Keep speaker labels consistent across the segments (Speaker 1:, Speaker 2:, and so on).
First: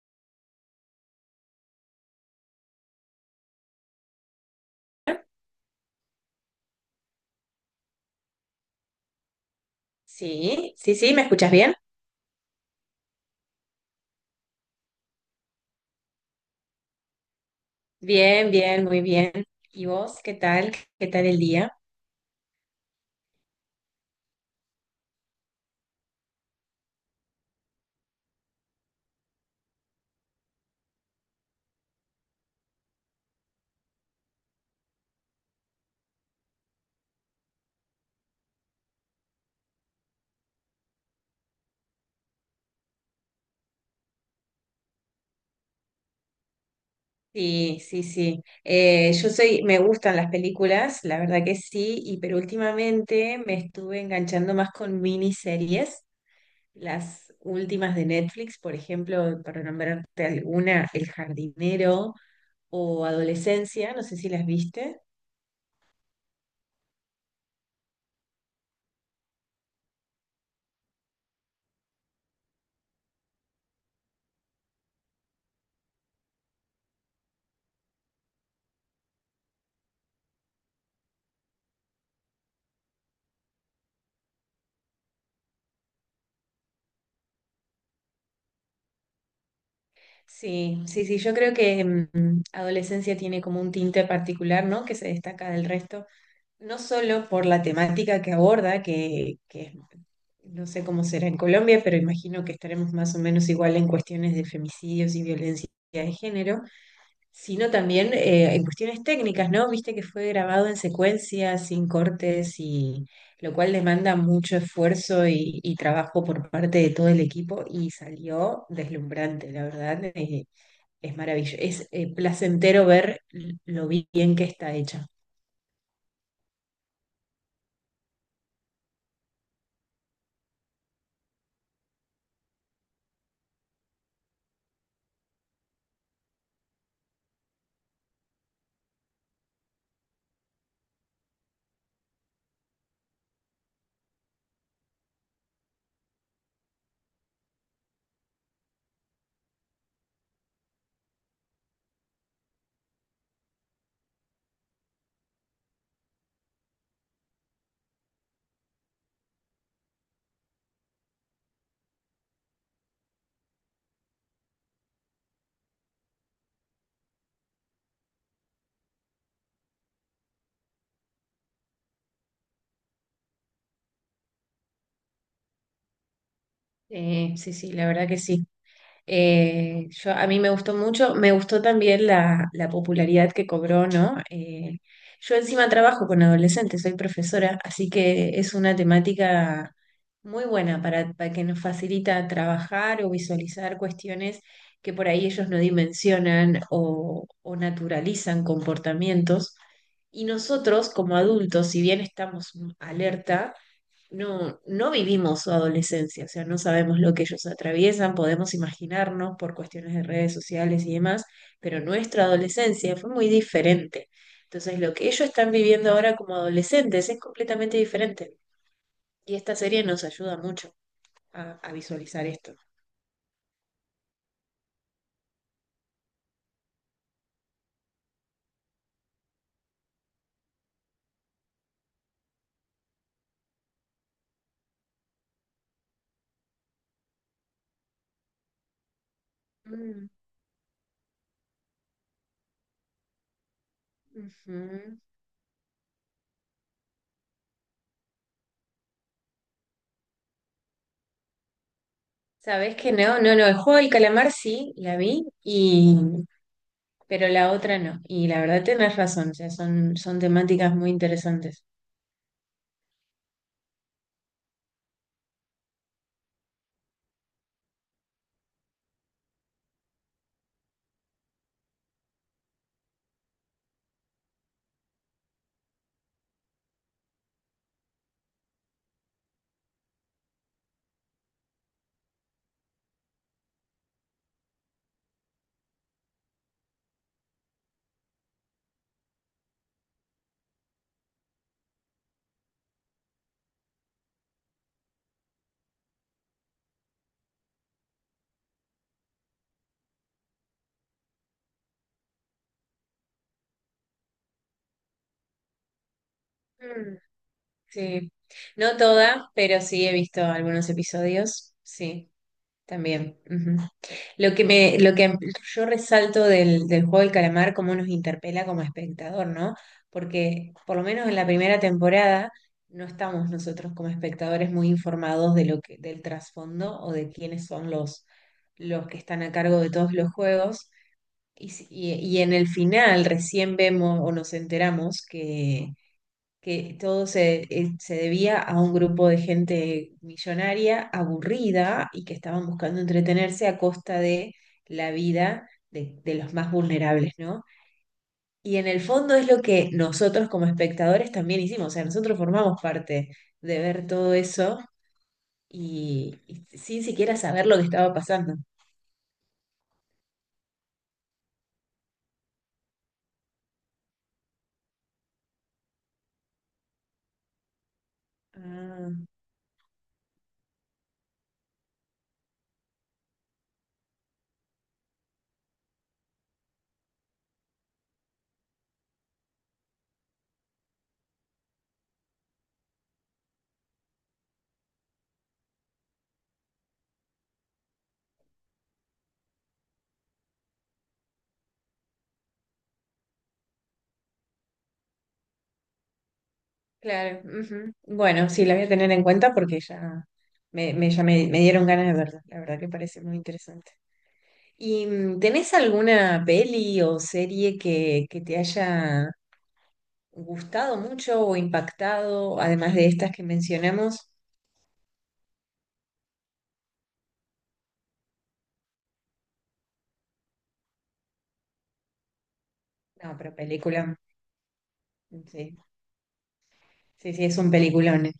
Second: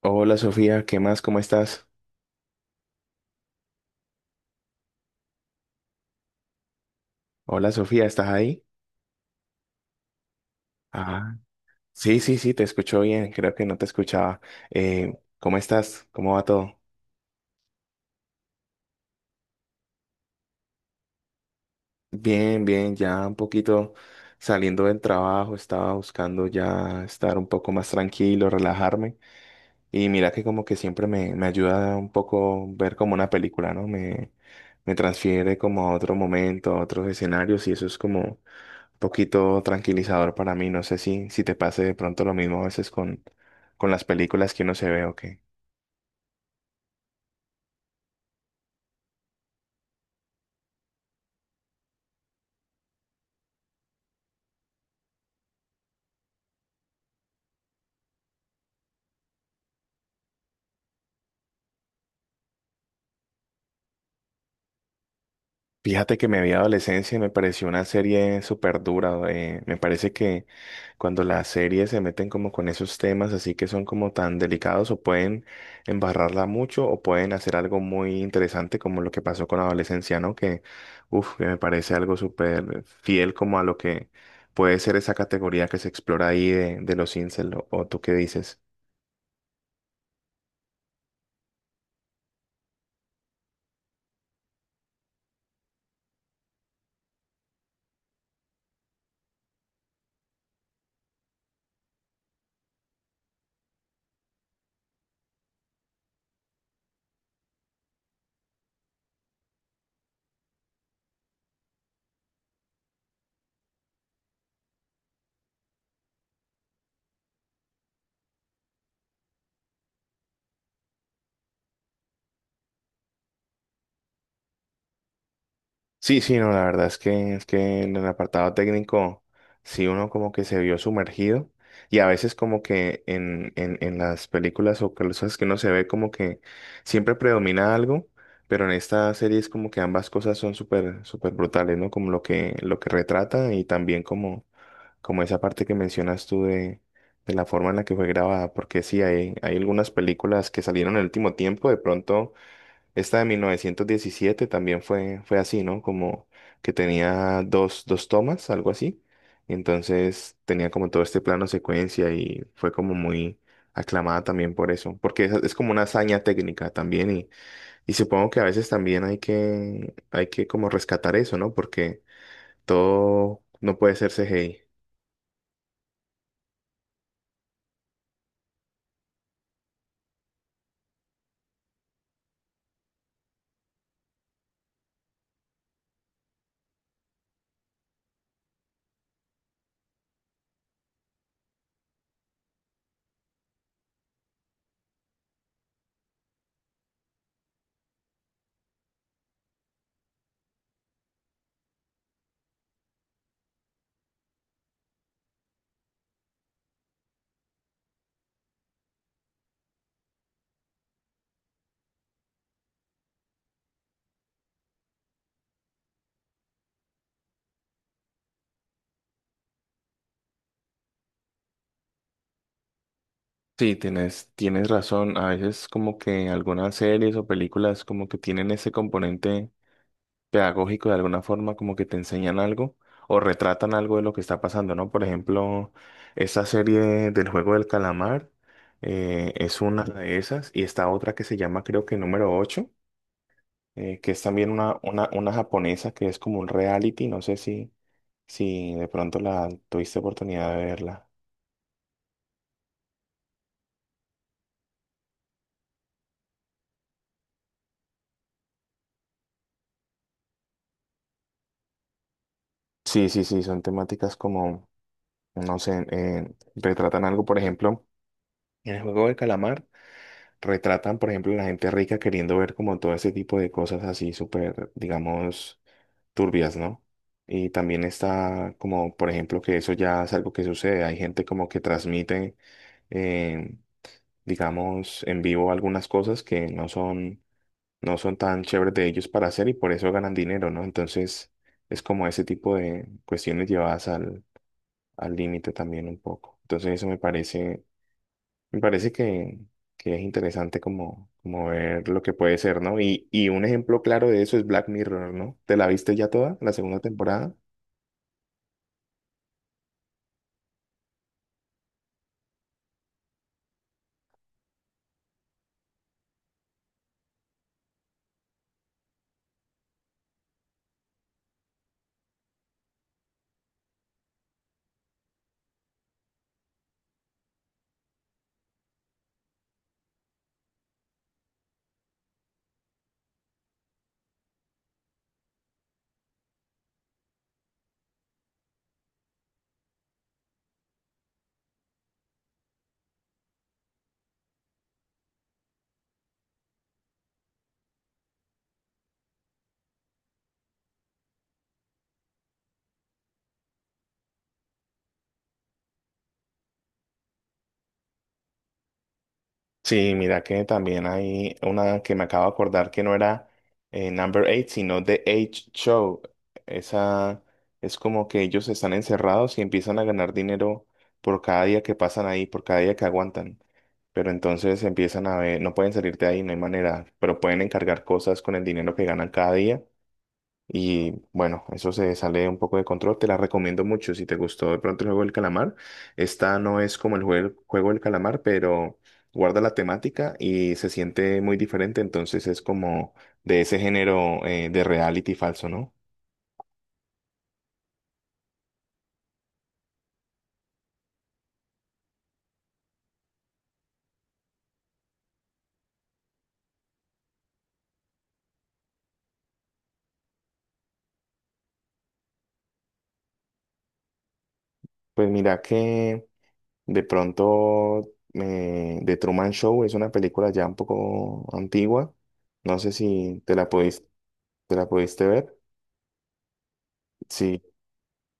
Speaker 1: Hola Sofía, ¿qué más? ¿Cómo estás? Hola Sofía, ¿estás ahí?
Speaker 2: Sí, sí, sí, ¿me
Speaker 1: Ah,
Speaker 2: escuchas bien?
Speaker 1: sí, sí, sí, te escucho bien, creo que no te escuchaba. Eh, ¿Cómo estás? ¿Cómo va todo?
Speaker 2: Bien, bien, muy bien. ¿Y vos qué tal? ¿Qué tal el día?
Speaker 1: Bien, bien, ya un poquito saliendo del trabajo, estaba buscando ya estar un poco más tranquilo, relajarme. Y mira que como que siempre me ayuda un poco ver como una película, ¿no? Me transfiere como a otro momento, a otros escenarios y eso es como poquito tranquilizador para mí. No sé si te pase de pronto lo mismo a veces con las películas que uno se ve o qué.
Speaker 2: Sí, sí, sí. Me gustan las películas, la verdad que sí, y pero últimamente me estuve enganchando más con miniseries, las últimas de Netflix, por ejemplo, para nombrarte alguna, El Jardinero o Adolescencia, no sé si las viste.
Speaker 1: Fíjate que me vi adolescencia y me pareció una serie súper dura. Me parece que cuando las series se meten como con esos temas así que son como tan delicados o pueden embarrarla mucho o pueden hacer algo muy interesante como lo que pasó con adolescencia, ¿no? Que me parece algo súper fiel como a lo que puede ser esa categoría que se explora ahí de los incel. ¿O tú qué dices?
Speaker 2: Sí, sí, sí, yo creo que Adolescencia tiene como un tinte particular, ¿no? Que se destaca del resto. No solo por la temática que aborda, que no sé cómo será en Colombia, pero imagino que estaremos más o menos igual en cuestiones de femicidios y violencia de género, sino también en cuestiones técnicas, ¿no? Viste que fue grabado en secuencia, sin cortes, y lo cual demanda mucho esfuerzo y trabajo por parte de todo el equipo y salió deslumbrante, la verdad, es maravilloso, es placentero ver lo bien que está hecha.
Speaker 1: Sí, sí, no, la verdad es que en el apartado técnico sí uno como que se vio sumergido y a veces como que en las películas o cosas que uno se ve como que siempre predomina algo, pero en esta serie es como que ambas cosas son súper súper brutales, ¿no? Como lo que retrata y también como esa parte que mencionas tú de la forma en la que fue grabada, porque sí hay algunas películas que salieron en el último tiempo, de pronto esta de 1917 también fue así, ¿no? Como que tenía dos tomas, algo así. Entonces tenía como todo este plano secuencia y fue como muy aclamada también por eso, porque es como una hazaña técnica también y supongo que a veces también hay que como rescatar eso, ¿no? Porque todo no puede ser CGI.
Speaker 2: Sí, sí, la verdad que sí. A mí me gustó mucho, me gustó también la popularidad que cobró, ¿no? Yo encima trabajo con adolescentes, soy profesora, así que es una temática muy buena para que nos facilita trabajar o visualizar cuestiones que por ahí ellos no dimensionan o naturalizan comportamientos. Y nosotros como adultos, si bien estamos alerta, no, no vivimos su adolescencia, o sea, no sabemos lo que ellos atraviesan, podemos imaginarnos por cuestiones de redes sociales y demás, pero nuestra adolescencia fue muy diferente. Entonces, lo que ellos están viviendo ahora como adolescentes es completamente diferente. Y esta serie nos ayuda mucho a visualizar esto.
Speaker 1: Sí, tienes razón. A veces como que algunas series o películas como que tienen ese componente pedagógico de alguna forma, como que te enseñan algo o retratan algo de lo que está pasando, ¿no? Por ejemplo, esa serie del juego del calamar es una
Speaker 2: Mm,
Speaker 1: de esas y está otra que se llama creo que número 8 que es también una,
Speaker 2: ujú.
Speaker 1: una, una japonesa que es como un reality, no sé si de pronto la tuviste oportunidad de verla.
Speaker 2: ¿Sabés que no? No, no, el juego del calamar sí, la vi, y, pero la otra no. Y la verdad tenés razón, o sea, son temáticas muy interesantes.
Speaker 1: Sí, sí, sí, son temáticas como, no sé, retratan algo, por ejemplo, en el juego del calamar. Retratan, por ejemplo, la gente rica queriendo ver como todo ese tipo de cosas así súper, digamos, turbias, ¿no? Y también está como, por ejemplo, que eso ya es algo que sucede. Hay gente como que transmite, eh, digamos, en vivo algunas cosas que no son tan chéveres de ellos para hacer y por eso ganan dinero, ¿no? Entonces es como ese tipo de cuestiones llevadas al límite también un poco. Entonces eso me parece que es interesante como ver lo que puede ser, ¿no? Y un ejemplo claro de eso es Black Mirror, ¿no? ¿Te la viste ya toda, la segunda temporada?
Speaker 2: Sí, no toda, pero sí he visto algunos episodios, sí, también. Ujú. Lo que yo resalto del, del juego del calamar, cómo nos interpela como espectador, ¿no? Porque por lo menos en la primera temporada no estamos nosotros como espectadores muy informados de lo que, del trasfondo o de quiénes son los que están a cargo de todos los juegos. Y, y en el final recién vemos o nos enteramos que todo se, se debía a un grupo de gente millonaria, aburrida y que estaban buscando entretenerse a costa de la vida de los más vulnerables, ¿no? Y en el fondo es lo que nosotros como espectadores también hicimos, o sea, nosotros formamos parte de ver todo eso y sin siquiera saber lo que estaba pasando.
Speaker 1: Sí, mira que también hay una que me acabo de acordar que no era Number 8, sino The 8 Show. Esa es como que ellos están
Speaker 2: Ah,
Speaker 1: encerrados y empiezan a ganar dinero por cada día que pasan ahí, por cada día que aguantan. Pero entonces empiezan a ver, no pueden salir de ahí, no hay manera, pero pueden encargar cosas con el dinero que ganan cada día. Y bueno, eso se sale un poco de control. Te la recomiendo mucho. Si te gustó de pronto el juego del calamar, esta no es como el juego, juego del calamar, pero guarda la temática y se siente muy diferente. Entonces es como de ese género de reality falso, ¿no?
Speaker 2: claro. Ujú. Bueno, sí, la voy a tener en cuenta porque ya me dieron ganas de verla. La verdad que parece muy interesante. ¿Y tenés alguna peli o serie que te haya gustado mucho o impactado, además de estas que mencionamos?
Speaker 1: Pues mira que de pronto The Truman Show es una película ya un poco antigua. No sé
Speaker 2: No,
Speaker 1: si te
Speaker 2: pero
Speaker 1: la
Speaker 2: película,
Speaker 1: pudiste, te la pudiste ver.
Speaker 2: sí, sí, sí, es
Speaker 1: Sí.
Speaker 2: un peliculón. Eh.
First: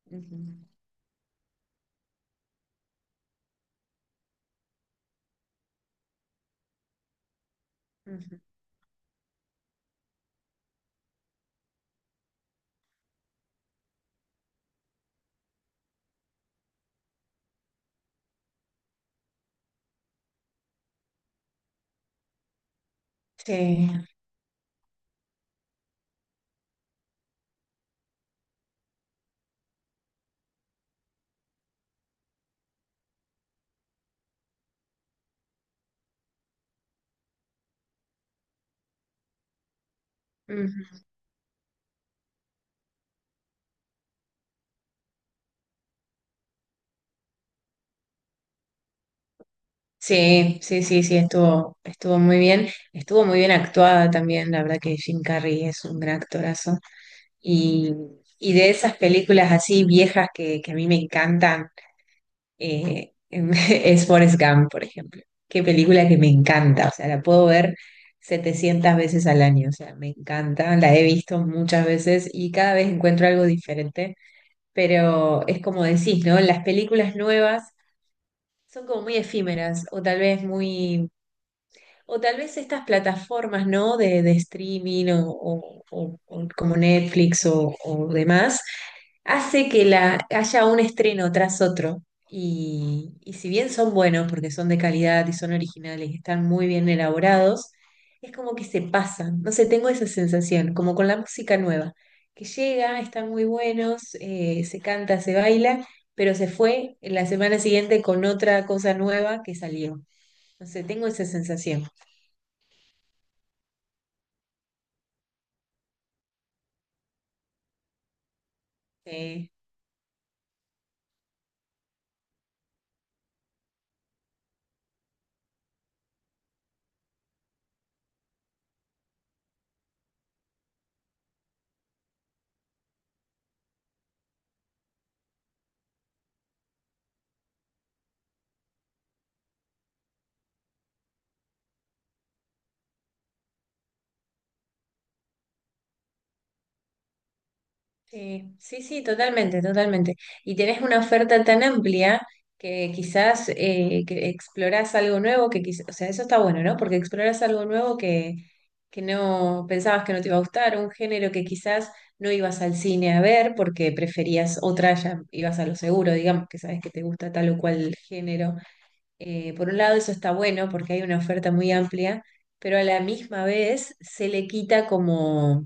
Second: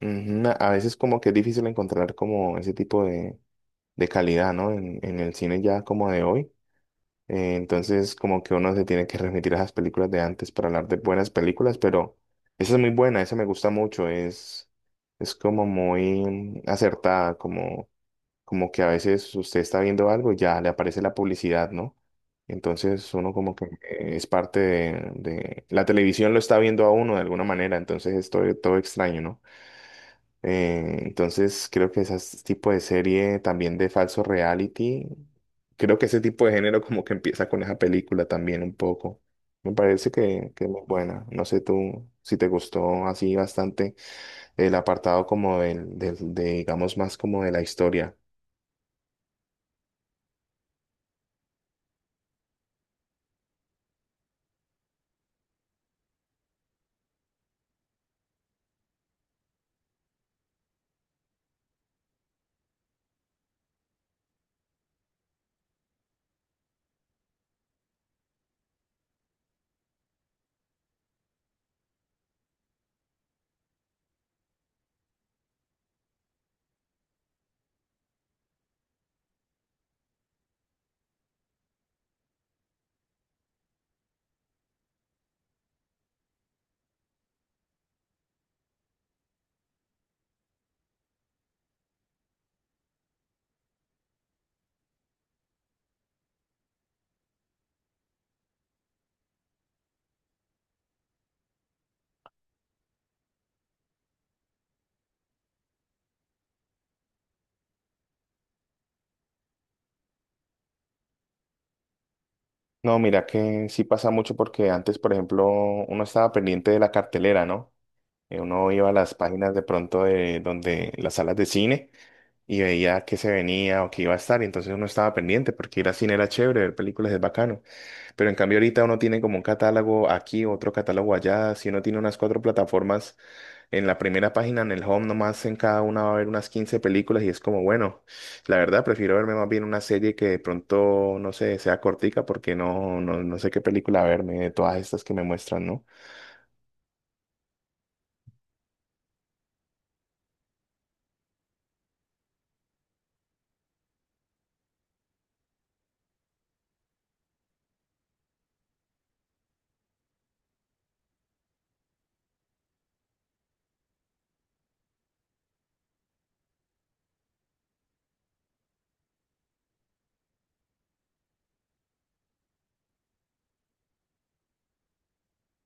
Speaker 1: Ujú. A
Speaker 2: Ujú,
Speaker 1: a veces como que es difícil encontrar como ese tipo de calidad, ¿no? En el cine ya como de hoy. Entonces
Speaker 2: ujú.
Speaker 1: como que uno se tiene que remitir a las películas de antes para hablar de buenas películas, pero esa es muy buena, esa me gusta mucho, es como muy acertada, como que a veces usted está viendo algo y ya le aparece la publicidad, ¿no? Entonces uno como que
Speaker 2: Sí,
Speaker 1: es parte de. La televisión lo está viendo a uno de alguna manera, entonces es todo, todo extraño, ¿no? Entonces creo que ese tipo de serie también de falso reality, creo que ese tipo de género como que empieza con esa película también un poco. Me parece que es muy
Speaker 2: ujú.
Speaker 1: buena. No sé tú si te gustó así bastante el apartado como de, digamos, más como de la historia.
Speaker 2: Sí, sí, sí, sí, estuvo muy bien actuada también, la verdad que Jim Carrey es un gran actorazo. Y, y de esas películas así viejas que a mí me encantan. Eh, es Forrest Gump, por ejemplo. Qué película que me encanta, o sea, la puedo ver 700 veces al año, o sea, me encanta, la he visto muchas veces y cada vez encuentro algo diferente, pero es como decís, ¿no? Las películas nuevas son como muy efímeras o tal vez muy o tal vez estas plataformas, ¿no? De streaming o como Netflix o demás, hace que la, haya un estreno tras otro. Y si bien son buenos porque son de calidad y son originales y están muy bien elaborados, es como que se pasan. No sé, tengo esa sensación, como con la música nueva, que llega, están muy buenos, se canta, se baila, pero se fue en la semana siguiente con otra cosa nueva que salió. No sé, tengo esa sensación.
Speaker 1: No, mira que sí pasa mucho porque antes, por ejemplo, uno estaba pendiente de la cartelera, ¿no? Uno iba a las
Speaker 2: Sí,
Speaker 1: páginas de pronto de donde las salas de cine. Y veía que se venía o que iba a estar, y entonces uno estaba pendiente porque ir al cine era chévere, ver películas es bacano, pero en cambio ahorita uno tiene como un catálogo aquí, otro catálogo allá, si uno tiene unas cuatro plataformas en la primera página, en el home nomás en cada una va a haber unas 15 películas y es como, bueno, la verdad prefiero verme más bien una serie que de pronto, no sé, sea cortica porque no sé qué película verme de todas estas que me muestran, ¿no?
Speaker 2: sí, sí, sí, totalmente, totalmente. Y tenés una oferta tan amplia que quizás que explorás algo nuevo que quizás, o sea, eso está bueno, ¿no? Porque explorás algo nuevo que no pensabas que no te iba a gustar, un género que quizás no ibas al cine a ver porque preferías otra, ya ibas a lo seguro, digamos, que sabes que te gusta tal o cual género. Por un lado, eso está bueno porque hay una oferta muy amplia, pero a la misma vez se le quita como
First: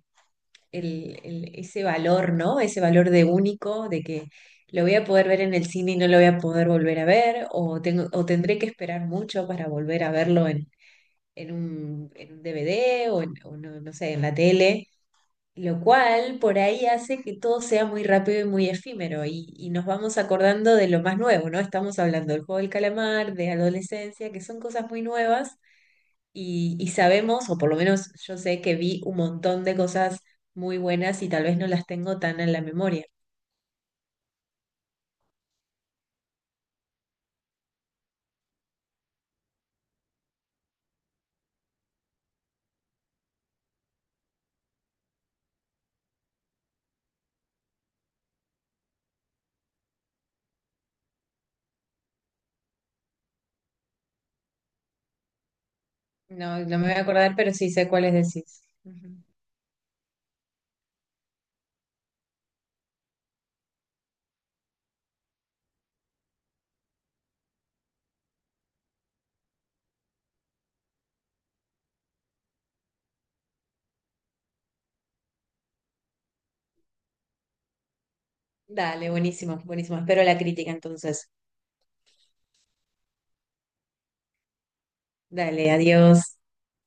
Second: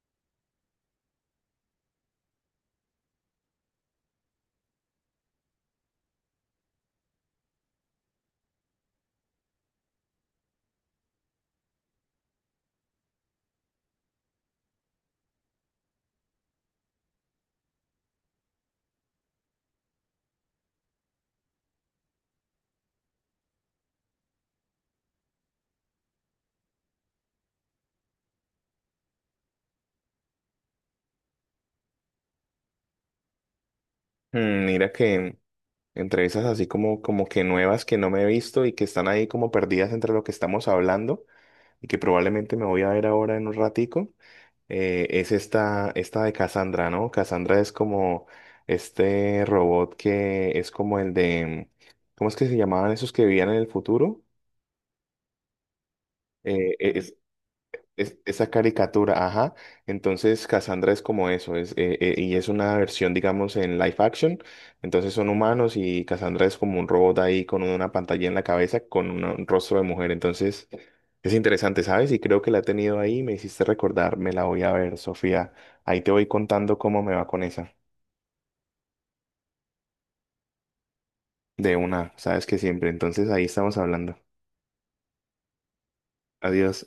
Speaker 2: ese valor, ¿no? Ese valor de único, de que lo voy a poder ver en el cine y no lo voy a poder volver a ver, o tendré que esperar mucho para volver a verlo en, en un DVD o no, no sé, en la tele, lo cual por ahí hace que todo sea muy rápido y muy efímero y nos vamos acordando de lo más nuevo, ¿no? Estamos hablando del juego del calamar, de adolescencia, que son cosas muy nuevas y sabemos, o por lo menos yo sé que vi un montón de cosas muy buenas y tal vez no las tengo tan en la memoria.
Speaker 1: Mira que entre esas así como que nuevas que no me he visto y que están ahí como perdidas entre lo que estamos hablando. Y que probablemente me voy a ver ahora en un ratico, es esta de Cassandra, ¿no? Cassandra es como este robot que es como el de, ¿cómo es que se llamaban esos que vivían en el futuro?
Speaker 2: No,
Speaker 1: Eh,
Speaker 2: no me voy a
Speaker 1: es-
Speaker 2: acordar, pero sí sé cuáles
Speaker 1: esa
Speaker 2: decís. Ujú.
Speaker 1: caricatura, ajá. Entonces, Cassandra es como eso, y es una versión, digamos, en live action. Entonces son humanos y Cassandra es como un robot ahí con una pantalla en la cabeza, con un rostro de mujer. Entonces, es interesante, ¿sabes? Y creo que la he tenido ahí, me hiciste recordar, me la voy a ver, Sofía. Ahí te voy contando cómo me va con esa.
Speaker 2: Dale, buenísimo, buenísimo. Espero la crítica entonces.
Speaker 1: De una, sabes que siempre. Entonces, ahí estamos hablando.
Speaker 2: Dale, adiós.
Speaker 1: Adiós.